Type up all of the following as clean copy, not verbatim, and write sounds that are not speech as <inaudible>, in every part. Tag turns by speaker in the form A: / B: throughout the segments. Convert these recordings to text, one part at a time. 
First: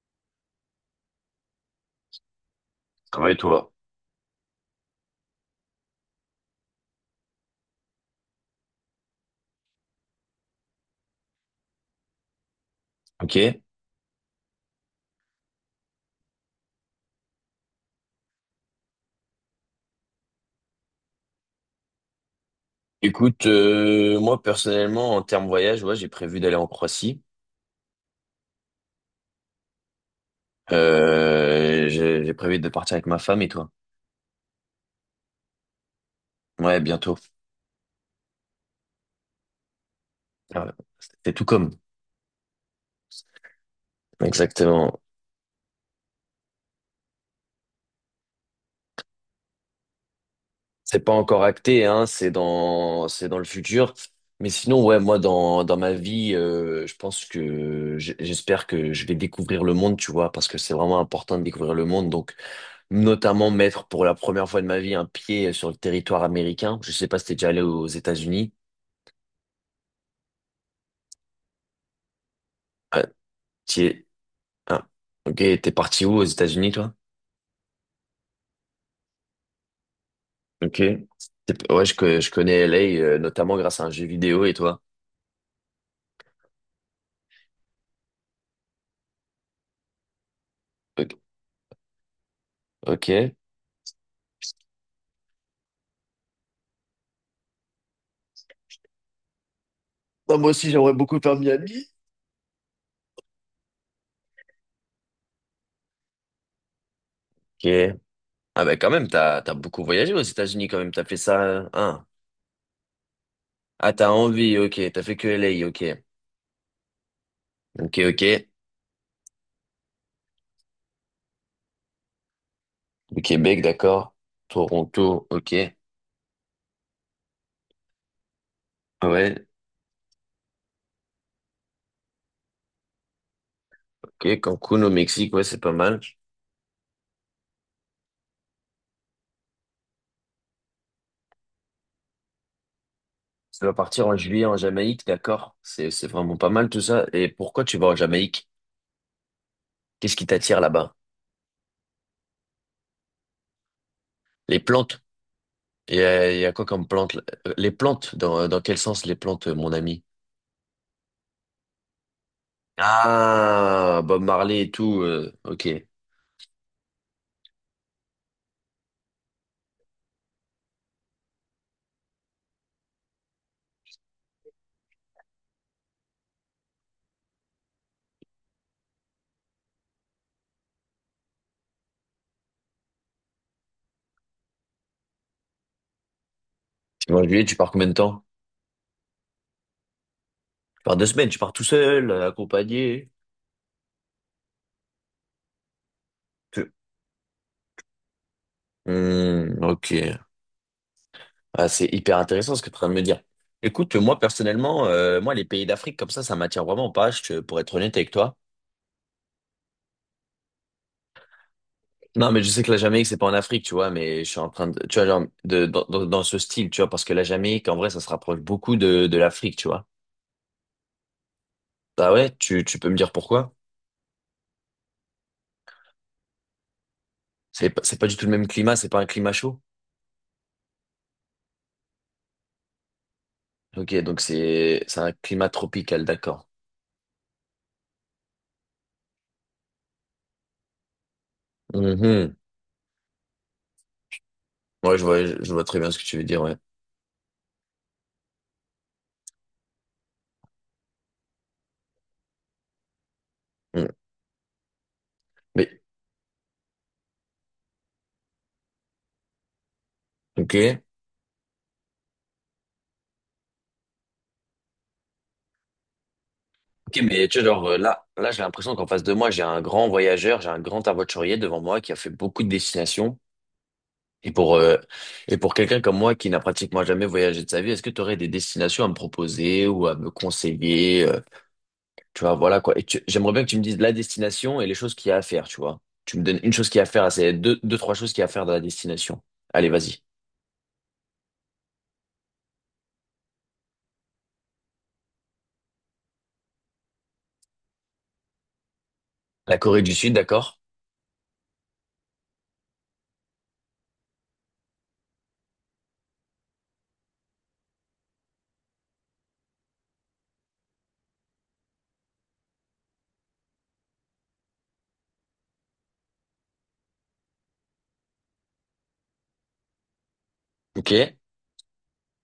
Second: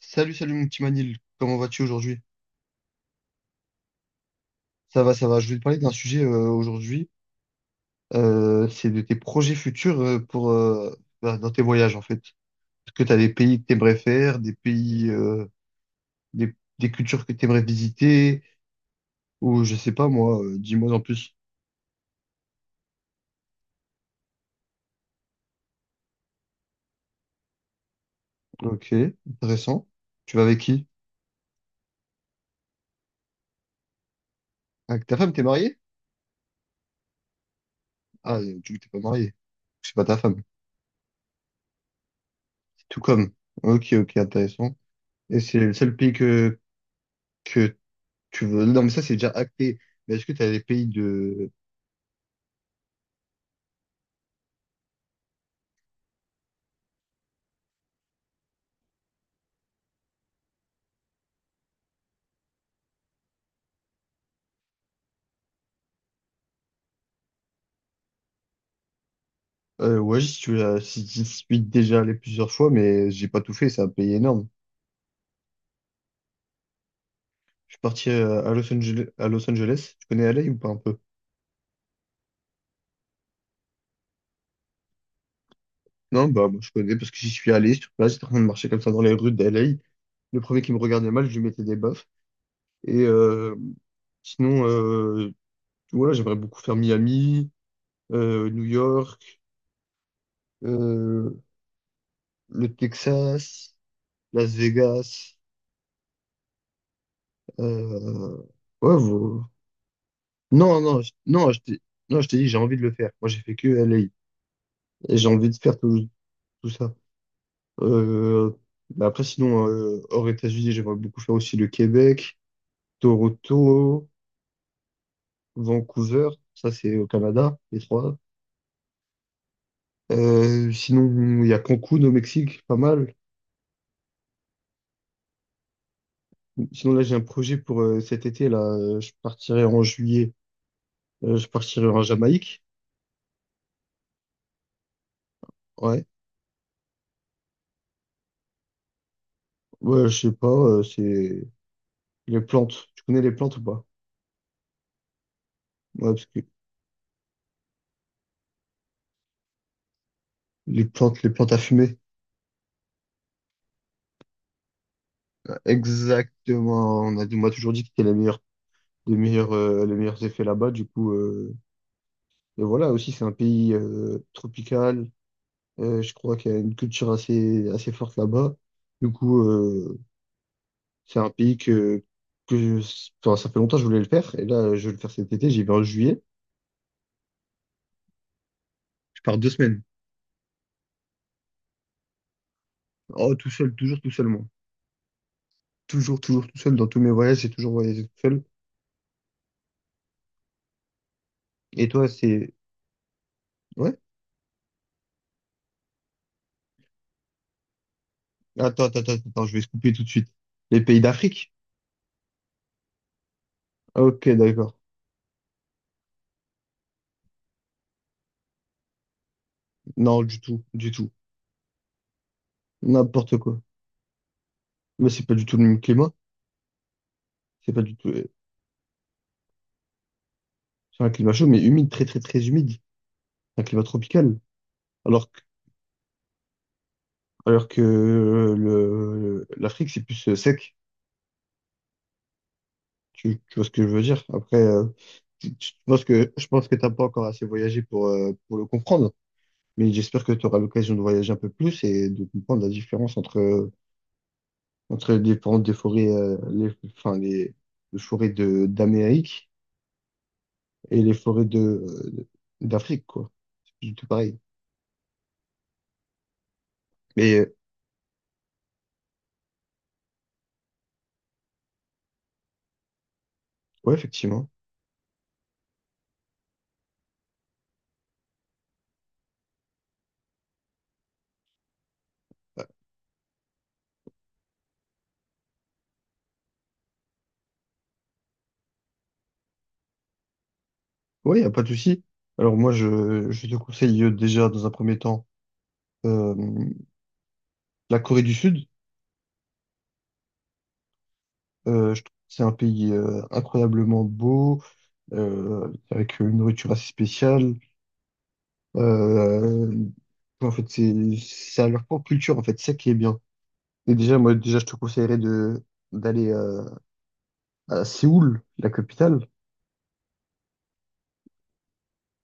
A: Salut, salut mon petit Manil, comment vas-tu aujourd'hui?
B: Ça va et toi.
A: Ça va, ça va. Je vais te parler d'un sujet aujourd'hui, c'est de tes projets futurs pour bah, dans tes voyages en fait. Est-ce que tu as des pays
B: Ok.
A: que tu aimerais faire, des pays, des cultures que tu aimerais visiter, ou je sais pas moi, dis-moi en plus.
B: Écoute, moi personnellement, en termes voyage, ouais, j'ai prévu d'aller en Croatie.
A: Ok, intéressant. Tu vas avec qui?
B: J'ai prévu de partir avec ma femme et toi.
A: Avec ta femme, t'es marié?
B: Ouais, bientôt.
A: Ah, tu t'es pas marié. C'est pas ta femme.
B: Ah, c'est tout comme.
A: C'est tout comme. Ok, ok, intéressant.
B: Exactement.
A: Et c'est le seul pays que tu veux... Non, mais ça, c'est déjà acté. Mais est-ce que tu as des pays
B: C'est pas encore
A: de...
B: acté, hein. C'est dans le futur. Mais sinon, ouais, moi dans ma vie, je pense que j'espère que je vais découvrir le monde, tu vois, parce que c'est vraiment important de découvrir le monde. Donc notamment mettre pour la première fois de ma vie un pied sur le territoire américain. Je sais pas si t'es déjà allé aux États-Unis.
A: Ouais, j'y suis, si j'y suis déjà allé plusieurs fois,
B: Ah,
A: mais j'ai pas tout fait. C'est
B: t'y
A: un
B: es-
A: pays énorme.
B: ah, ok, t'es parti où aux États-Unis, toi?
A: Je suis parti à Los Angeles, à Los Angeles. Tu connais LA ou pas un
B: Ok.
A: peu?
B: Ouais, je connais LA, notamment grâce à un jeu vidéo, et toi?
A: Non, bah, moi, je connais parce que j'y suis allé sur place. J'étais en train de marcher comme ça dans les rues d'LA. Le premier qui me regardait
B: Ok.
A: mal, je lui mettais des baffes. Et
B: Ok.
A: euh, Sinon, voilà, j'aimerais beaucoup faire Miami, New York,
B: Ah, moi aussi, j'aimerais beaucoup faire
A: euh,
B: Miami.
A: le Texas, Las Vegas.
B: Ok.
A: Euh,
B: Ah bah quand
A: ouais.
B: même, t'as beaucoup voyagé aux États-Unis quand
A: Non,
B: même,
A: non,
B: t'as fait ça.
A: non,
B: Hein.
A: non, je t'ai dit, j'ai envie de le faire. Moi, j'ai fait que
B: Ah, t'as
A: LA.
B: envie, ok, t'as
A: Et
B: fait
A: j'ai
B: que
A: envie de
B: LA,
A: faire
B: ok.
A: tout, tout ça.
B: Ok, ok.
A: Euh, mais après, sinon, hors États-Unis, j'aimerais beaucoup faire aussi le Québec,
B: Le Québec,
A: Toronto,
B: d'accord. Toronto, ok.
A: Vancouver. Ça, c'est au Canada, les trois.
B: Ouais.
A: Sinon, il y a Cancun au Mexique, pas mal.
B: Ok, Cancun au Mexique, ouais, c'est pas mal. Tu
A: Sinon, là, j'ai un projet pour cet été, là. Je partirai en juillet. Je partirai en Jamaïque.
B: vas partir en juillet en Jamaïque, d'accord? C'est,
A: Ouais.
B: c'est vraiment pas mal tout ça. Et pourquoi tu vas en Jamaïque?
A: Ouais,
B: Qu'est-ce
A: je
B: qui
A: sais pas,
B: t'attire là-bas?
A: c'est les plantes. Tu connais les plantes ou pas?
B: Les plantes? Il y
A: Ouais, parce
B: a, il
A: que
B: y a quoi comme plantes là? Les plantes, dans quel sens les plantes, mon ami?
A: les plantes à fumer.
B: Ah, Bob Marley et tout, ok. Tu
A: Exactement. On m'a toujours dit qu'il y a les meilleurs, les meilleurs effets là-bas. Du coup, et voilà, aussi, c'est un pays tropical. Je crois qu'il y a une culture assez, assez forte là-bas. Du coup, c'est un pays enfin, ça fait longtemps que je voulais le faire. Et là, je vais le faire cet été. J'y vais en juillet.
B: vas en juillet, tu pars combien de temps?
A: Je pars 2 semaines.
B: Tu pars deux semaines, tu pars tout seul, accompagné?
A: Oh, tout seul, toujours tout seul, moi. Toujours, toujours tout
B: Tu-
A: seul. Dans tous mes voyages, j'ai toujours voyagé tout seul.
B: Hmm, ok. Ah,
A: Et
B: c'est
A: toi,
B: hyper
A: c'est...
B: intéressant ce que tu es en train de me dire. Écoute,
A: Ouais?
B: moi personnellement, moi les pays d'Afrique comme ça m'attire vraiment pas, pour être honnête avec toi.
A: Attends, attends, attends, attends, je vais se couper tout de suite. Les pays d'Afrique?
B: Non, mais je sais que la Jamaïque, c'est pas en Afrique, tu vois, mais
A: Ok,
B: je suis en train
A: d'accord.
B: de, tu vois, genre, dans ce style, tu vois, parce que la Jamaïque, en vrai, ça se rapproche beaucoup de l'Afrique, tu vois.
A: Non, du tout, du tout.
B: Ah ouais, tu peux me dire
A: N'importe
B: pourquoi?
A: quoi. Mais c'est pas du tout le même climat. C'est pas du
B: C'est pas
A: tout.
B: du tout le même climat, c'est pas un climat chaud.
A: C'est un climat chaud, mais humide, très, très, très humide. Un climat
B: Ok, donc
A: tropical.
B: c'est un
A: Alors que,
B: climat tropical, d'accord.
A: l'Afrique, c'est plus sec.
B: Mhm.
A: Tu vois ce que je veux dire? Après,
B: Ouais, je vois très bien ce que tu veux dire,
A: je
B: ouais.
A: pense que t'as pas encore assez voyagé pour le comprendre. Mais j'espère que tu auras l'occasion de voyager un peu plus et de comprendre la différence
B: Mm.
A: entre les différentes
B: Mais,
A: des forêts, enfin, les forêts d'Amérique
B: ok.
A: et les forêts d'Afrique, quoi. C'est tout pareil.
B: Ok, mais
A: Mais
B: tu vois,
A: euh,
B: genre, là, j'ai l'impression qu'en face de moi, j'ai un grand voyageur, j'ai un grand aventurier devant moi qui a fait beaucoup de destinations.
A: ouais,
B: Et
A: effectivement.
B: pour, euh, et pour quelqu'un comme moi qui n'a pratiquement jamais voyagé de sa vie, est-ce que tu aurais des destinations à me proposer ou à me conseiller, tu vois, voilà
A: Euh,
B: quoi. Et j'aimerais bien que tu me dises la destination et les choses qu'il y a à faire, tu vois. Tu me donnes une chose qu'il y a à faire, ah, c'est deux, trois choses qu'il y a à faire dans la destination. Allez, vas-y.
A: Ouais, y a pas de souci. Alors moi, je te conseille déjà dans un premier temps euh, la Corée du Sud.
B: La Corée du Sud, d'accord?
A: Je trouve que c'est un pays incroyablement beau, avec une nourriture assez spéciale. Euh, En fait, c'est à leur propre culture. En fait, c'est ça qui est bien. Et déjà, moi, déjà, je te conseillerais de d'aller à Séoul, la capitale.
B: Ok.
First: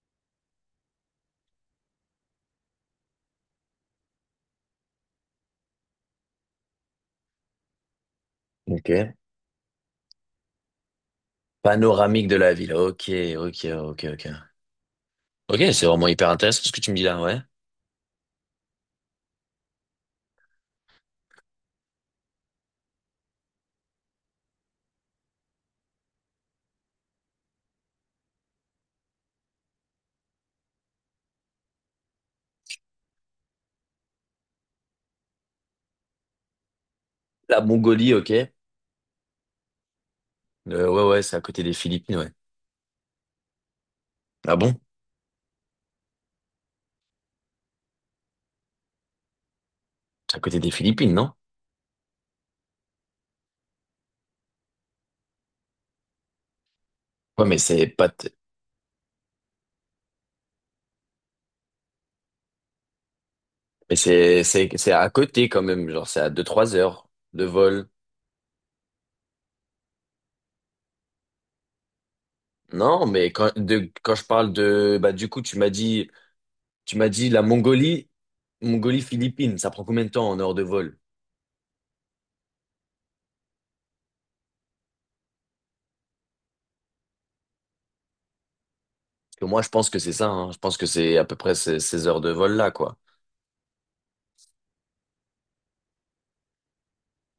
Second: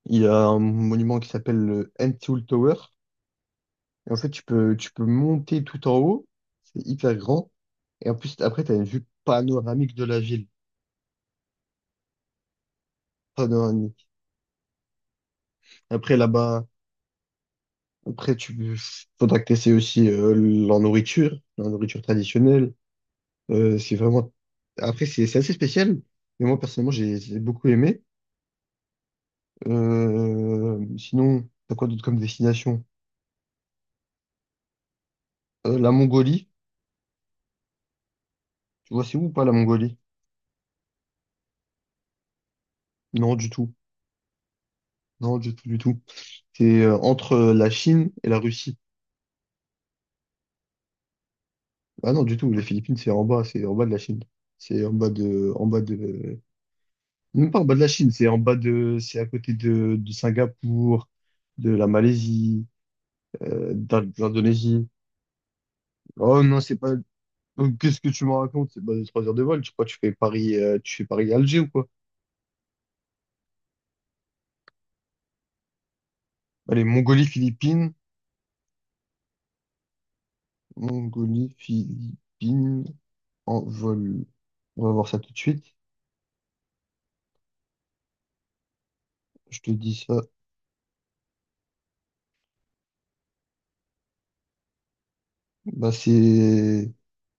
A: Il y a un monument qui s'appelle le N Seoul Tower. Et en fait, tu peux monter tout en haut. C'est hyper grand. Et en plus, après, tu as une vue
B: Ok.
A: panoramique de la ville.
B: Panoramique de la ville. Ok,
A: Panoramique.
B: ok. Ok, c'est vraiment
A: Après,
B: hyper intéressant
A: là-bas,
B: ce que tu me dis là, ouais.
A: après, tu faudra que tu aussi la nourriture traditionnelle. C'est vraiment. Après, c'est assez spécial. Mais moi, personnellement, j'ai beaucoup aimé. Sinon, t'as quoi d'autre comme destination? La Mongolie.
B: La Mongolie, ok.
A: Tu vois, c'est où ou pas la Mongolie?
B: Ouais, c'est à côté des Philippines, ouais.
A: Non, du tout.
B: Ah bon?
A: Non, du tout, du tout. C'est entre la Chine et la Russie.
B: C'est à côté des Philippines, non?
A: Ah non, du tout, les Philippines, c'est en bas de la Chine. C'est en bas de,
B: Ouais,
A: même
B: mais
A: pas en bas de
B: c'est
A: la
B: pas.
A: Chine, c'est c'est à côté de Singapour, de la Malaisie,
B: Mais
A: de
B: c'est c'est
A: l'Indonésie.
B: c'est à côté quand même, genre c'est à
A: Oh
B: deux
A: non,
B: trois
A: c'est pas,
B: heures de
A: oh,
B: vol.
A: qu'est-ce que tu me racontes? C'est pas de 3 heures de vol, tu crois que tu fais Paris, tu fais Paris-Alger ou quoi?
B: Non, mais quand je parle de bah du coup
A: Allez,
B: tu m'as
A: Mongolie,
B: dit la
A: Philippines,
B: Mongolie Mongolie Philippines, ça prend combien de temps en heures de vol?
A: Mongolie, Philippines, en vol. On va voir ça tout de suite.
B: Parce que
A: Je
B: moi je
A: te
B: pense
A: dis
B: que c'est
A: ça.
B: ça, hein. Je pense que c'est à peu près ces heures de vol là quoi.
A: Bah, c'est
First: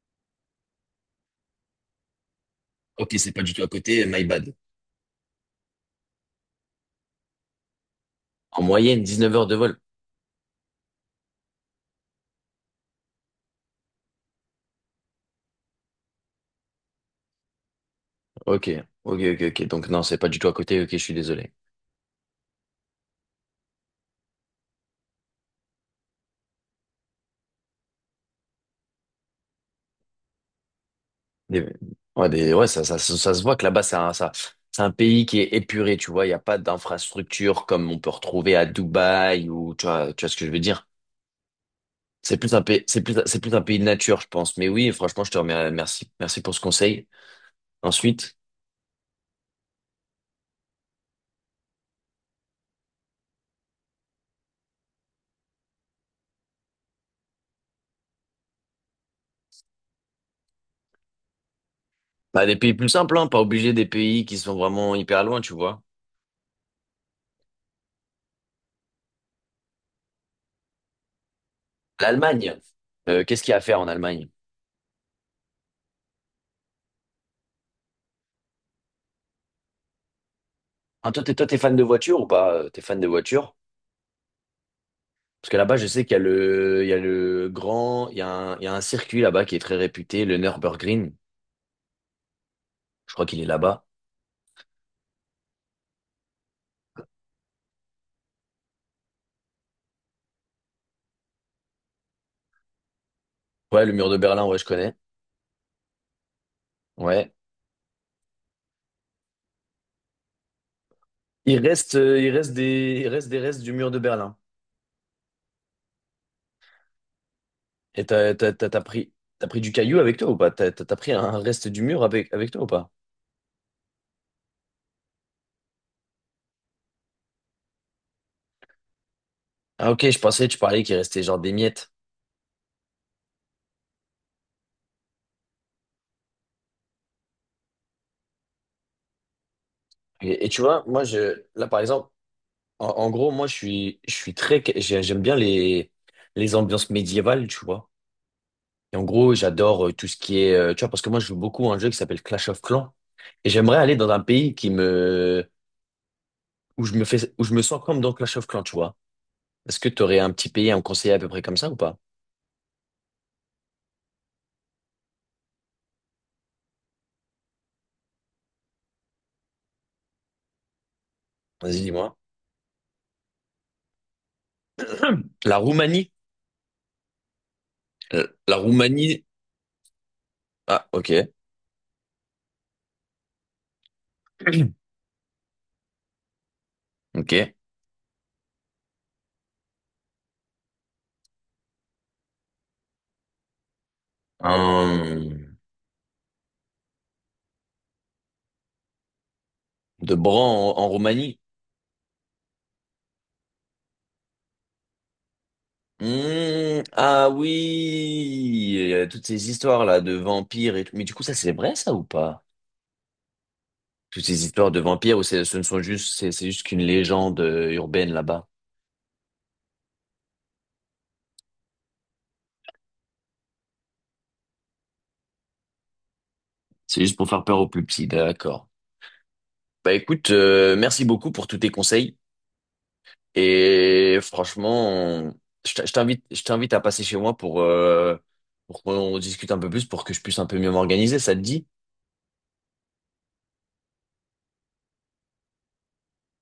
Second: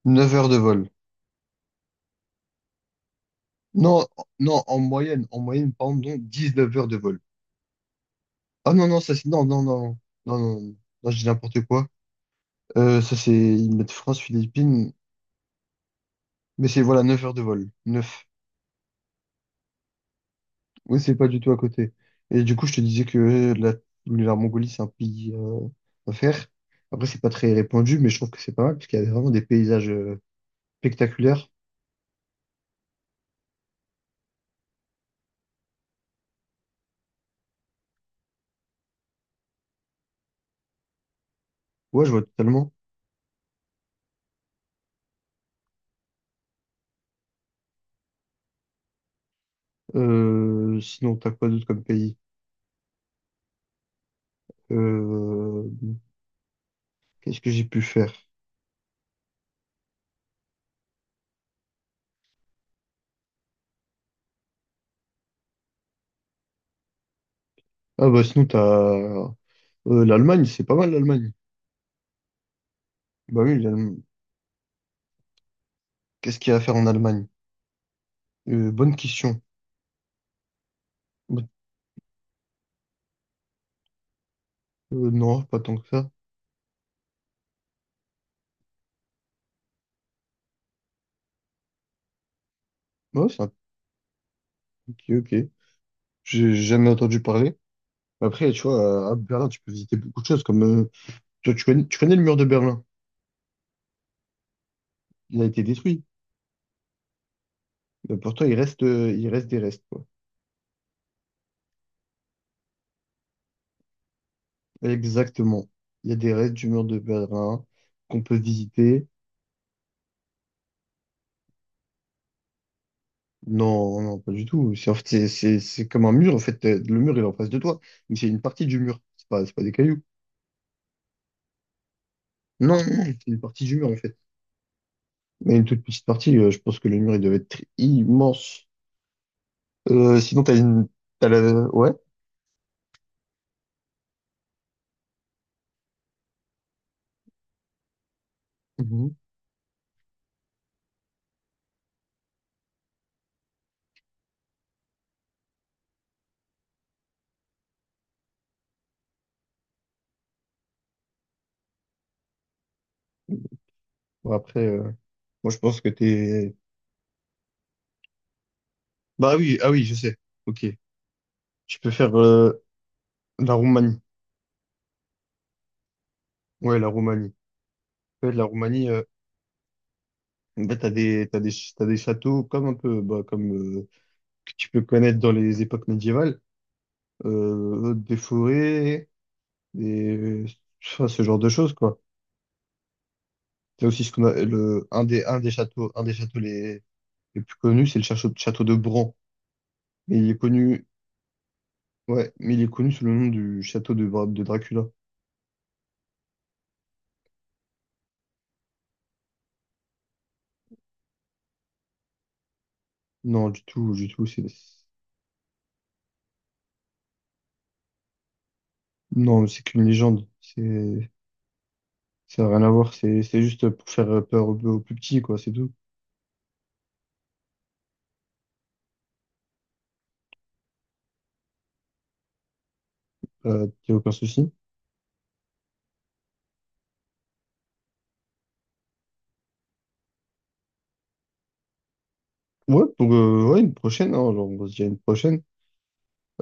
A: 9 heures de vol.
B: Ok, c'est pas du tout à
A: Non,
B: côté, my bad.
A: non, en moyenne, par exemple, donc 19 heures de vol.
B: En
A: Ah non, non,
B: moyenne
A: ça c'est.
B: 19
A: Non,
B: heures de
A: non,
B: vol.
A: non, non, non, non, non, je dis n'importe quoi. Ça c'est. Ils mettent France, Philippines, mais c'est voilà 9 heures de vol. 9.
B: Ok, ok. Donc non, c'est pas du tout à côté. Ok, je
A: Oui, c'est
B: suis
A: pas du tout
B: désolé.
A: à côté. Et du coup, je te disais que la Mongolie, c'est un pays à faire. Après, c'est pas très répandu, mais je trouve que c'est pas mal, parce qu'il y a vraiment des paysages spectaculaires.
B: Des- ouais, ça se voit que là-bas, c'est un pays qui est épuré, tu vois. Il n'y a pas d'infrastructure comme on peut retrouver à Dubaï ou, tu vois ce que je veux dire.
A: Ouais, je vois
B: C'est plus un
A: totalement.
B: pays, c'est plus un pays de nature, je pense. Mais oui, franchement, je te remercie, merci pour ce conseil. Ensuite,
A: Sinon, t'as quoi d'autre comme pays? Euh, Qu'est-ce que j'ai pu faire?
B: bah, des pays plus simples, hein, pas obligé des pays qui sont vraiment hyper loin, tu vois.
A: Ah bah sinon, t'as. L'Allemagne, c'est pas mal l'Allemagne.
B: L'Allemagne.
A: Bah
B: Qu'est-ce qu'il
A: oui,
B: y a à faire en
A: l'Allemagne.
B: Allemagne?
A: Qu'est-ce qu'il y a à faire en Allemagne? Bonne question.
B: Hein,
A: Bah,
B: toi, t'es fan de voiture ou pas? T'es fan de voiture?
A: non,
B: Parce que
A: pas tant
B: là-bas, je
A: que
B: sais
A: ça.
B: qu'il y a le, il y a le grand, il y a un, il y a un circuit là-bas qui est très réputé, le Nürburgring. Je crois
A: Ouais,
B: qu'il
A: c'est
B: est
A: un...
B: là-bas.
A: Ok, ok. J'ai jamais entendu parler. Après, tu vois, à Berlin, tu peux visiter beaucoup de choses, comme tu vois, tu connais le mur de Berlin.
B: Ouais, le mur de Berlin, ouais, je connais.
A: Il a été détruit.
B: Ouais.
A: Mais pourtant, il reste des restes, quoi.
B: Il reste, il reste des restes du mur de Berlin.
A: Exactement. Il y a des restes du mur de Berlin
B: Et
A: qu'on peut visiter.
B: t'as pris du caillou avec toi ou pas? T'as pris un reste du mur avec, avec toi ou pas?
A: Non, non, pas du tout. C'est en fait, c'est comme un mur. En fait, le mur, il est en face de toi, mais c'est une partie du mur. C'est pas des
B: Ah,
A: cailloux.
B: ok, je pensais que tu parlais qu'il restait genre des miettes.
A: Non, non, non, c'est une partie du mur, en fait. Mais une toute petite partie, je pense que le mur, il devait être immense. Sinon,
B: Et
A: t'as
B: tu vois,
A: une...
B: moi,
A: T'as la...
B: là, par
A: Ouais.
B: exemple, en gros, moi, j'aime bien les ambiances médiévales, tu vois. Et en
A: Mhm.
B: gros, j'adore tout ce qui est, tu vois, parce que moi, je joue beaucoup à un jeu qui s'appelle Clash of Clans. Et j'aimerais aller dans un pays où je me sens comme dans Clash of Clans, tu vois. Est-ce que tu aurais un petit pays à me conseiller à peu près comme ça ou pas?
A: Bon, après, moi, je pense que t'es... Bah oui, ah oui, je sais. Ok. Tu
B: Vas-y,
A: peux faire
B: dis-moi.
A: la Roumanie.
B: <clears throat> La Roumanie.
A: Ouais, la Roumanie. Ouais, la
B: La
A: Roumanie,
B: Roumanie.
A: en fait,
B: Ah, ok.
A: t'as des châteaux comme un peu, bah, comme euh, que tu peux
B: <clears throat>
A: connaître dans les époques médiévales.
B: Ok.
A: Des forêts, des... enfin, ce genre de choses, quoi. Il y a aussi ce qu'on a, le,
B: Hum,
A: un des châteaux les plus connus, c'est le château de Bran.
B: de
A: Mais il est
B: Bran en,
A: connu,
B: en Roumanie.
A: ouais, mais il est connu sous le nom du château de Dracula.
B: Ah oui, il y a toutes ces histoires là de vampires et tout. Mais du coup, ça c'est vrai ça ou pas?
A: Non, du
B: Toutes
A: tout,
B: ces histoires de vampires, ou c'est- ce ne sont juste, c'est juste qu'une légende urbaine là-bas.
A: non, c'est qu'une légende. Ça n'a rien à voir. C'est juste pour faire peur aux plus petits, quoi, c'est tout.
B: C'est juste pour faire peur aux plus petits, d'accord. Bah écoute, merci beaucoup pour tous tes conseils.
A: Y a aucun
B: Et
A: souci.
B: franchement, je t'invite à passer chez moi pour qu'on discute un peu plus, pour que je puisse un peu mieux m'organiser, ça te dit?
A: Ouais, ouais, une prochaine, hein, genre, on se dit à une prochaine.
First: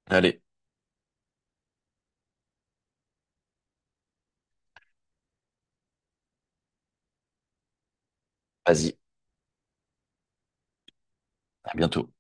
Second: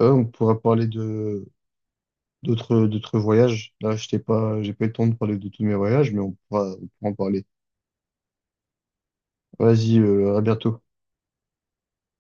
A: On
B: Allez,
A: pourra parler d'autres voyages. Là, je t'ai pas, j'ai pas eu le temps de parler de tous mes voyages, mais on pourra en parler.
B: vas-y,
A: Vas-y, à bientôt.
B: à bientôt.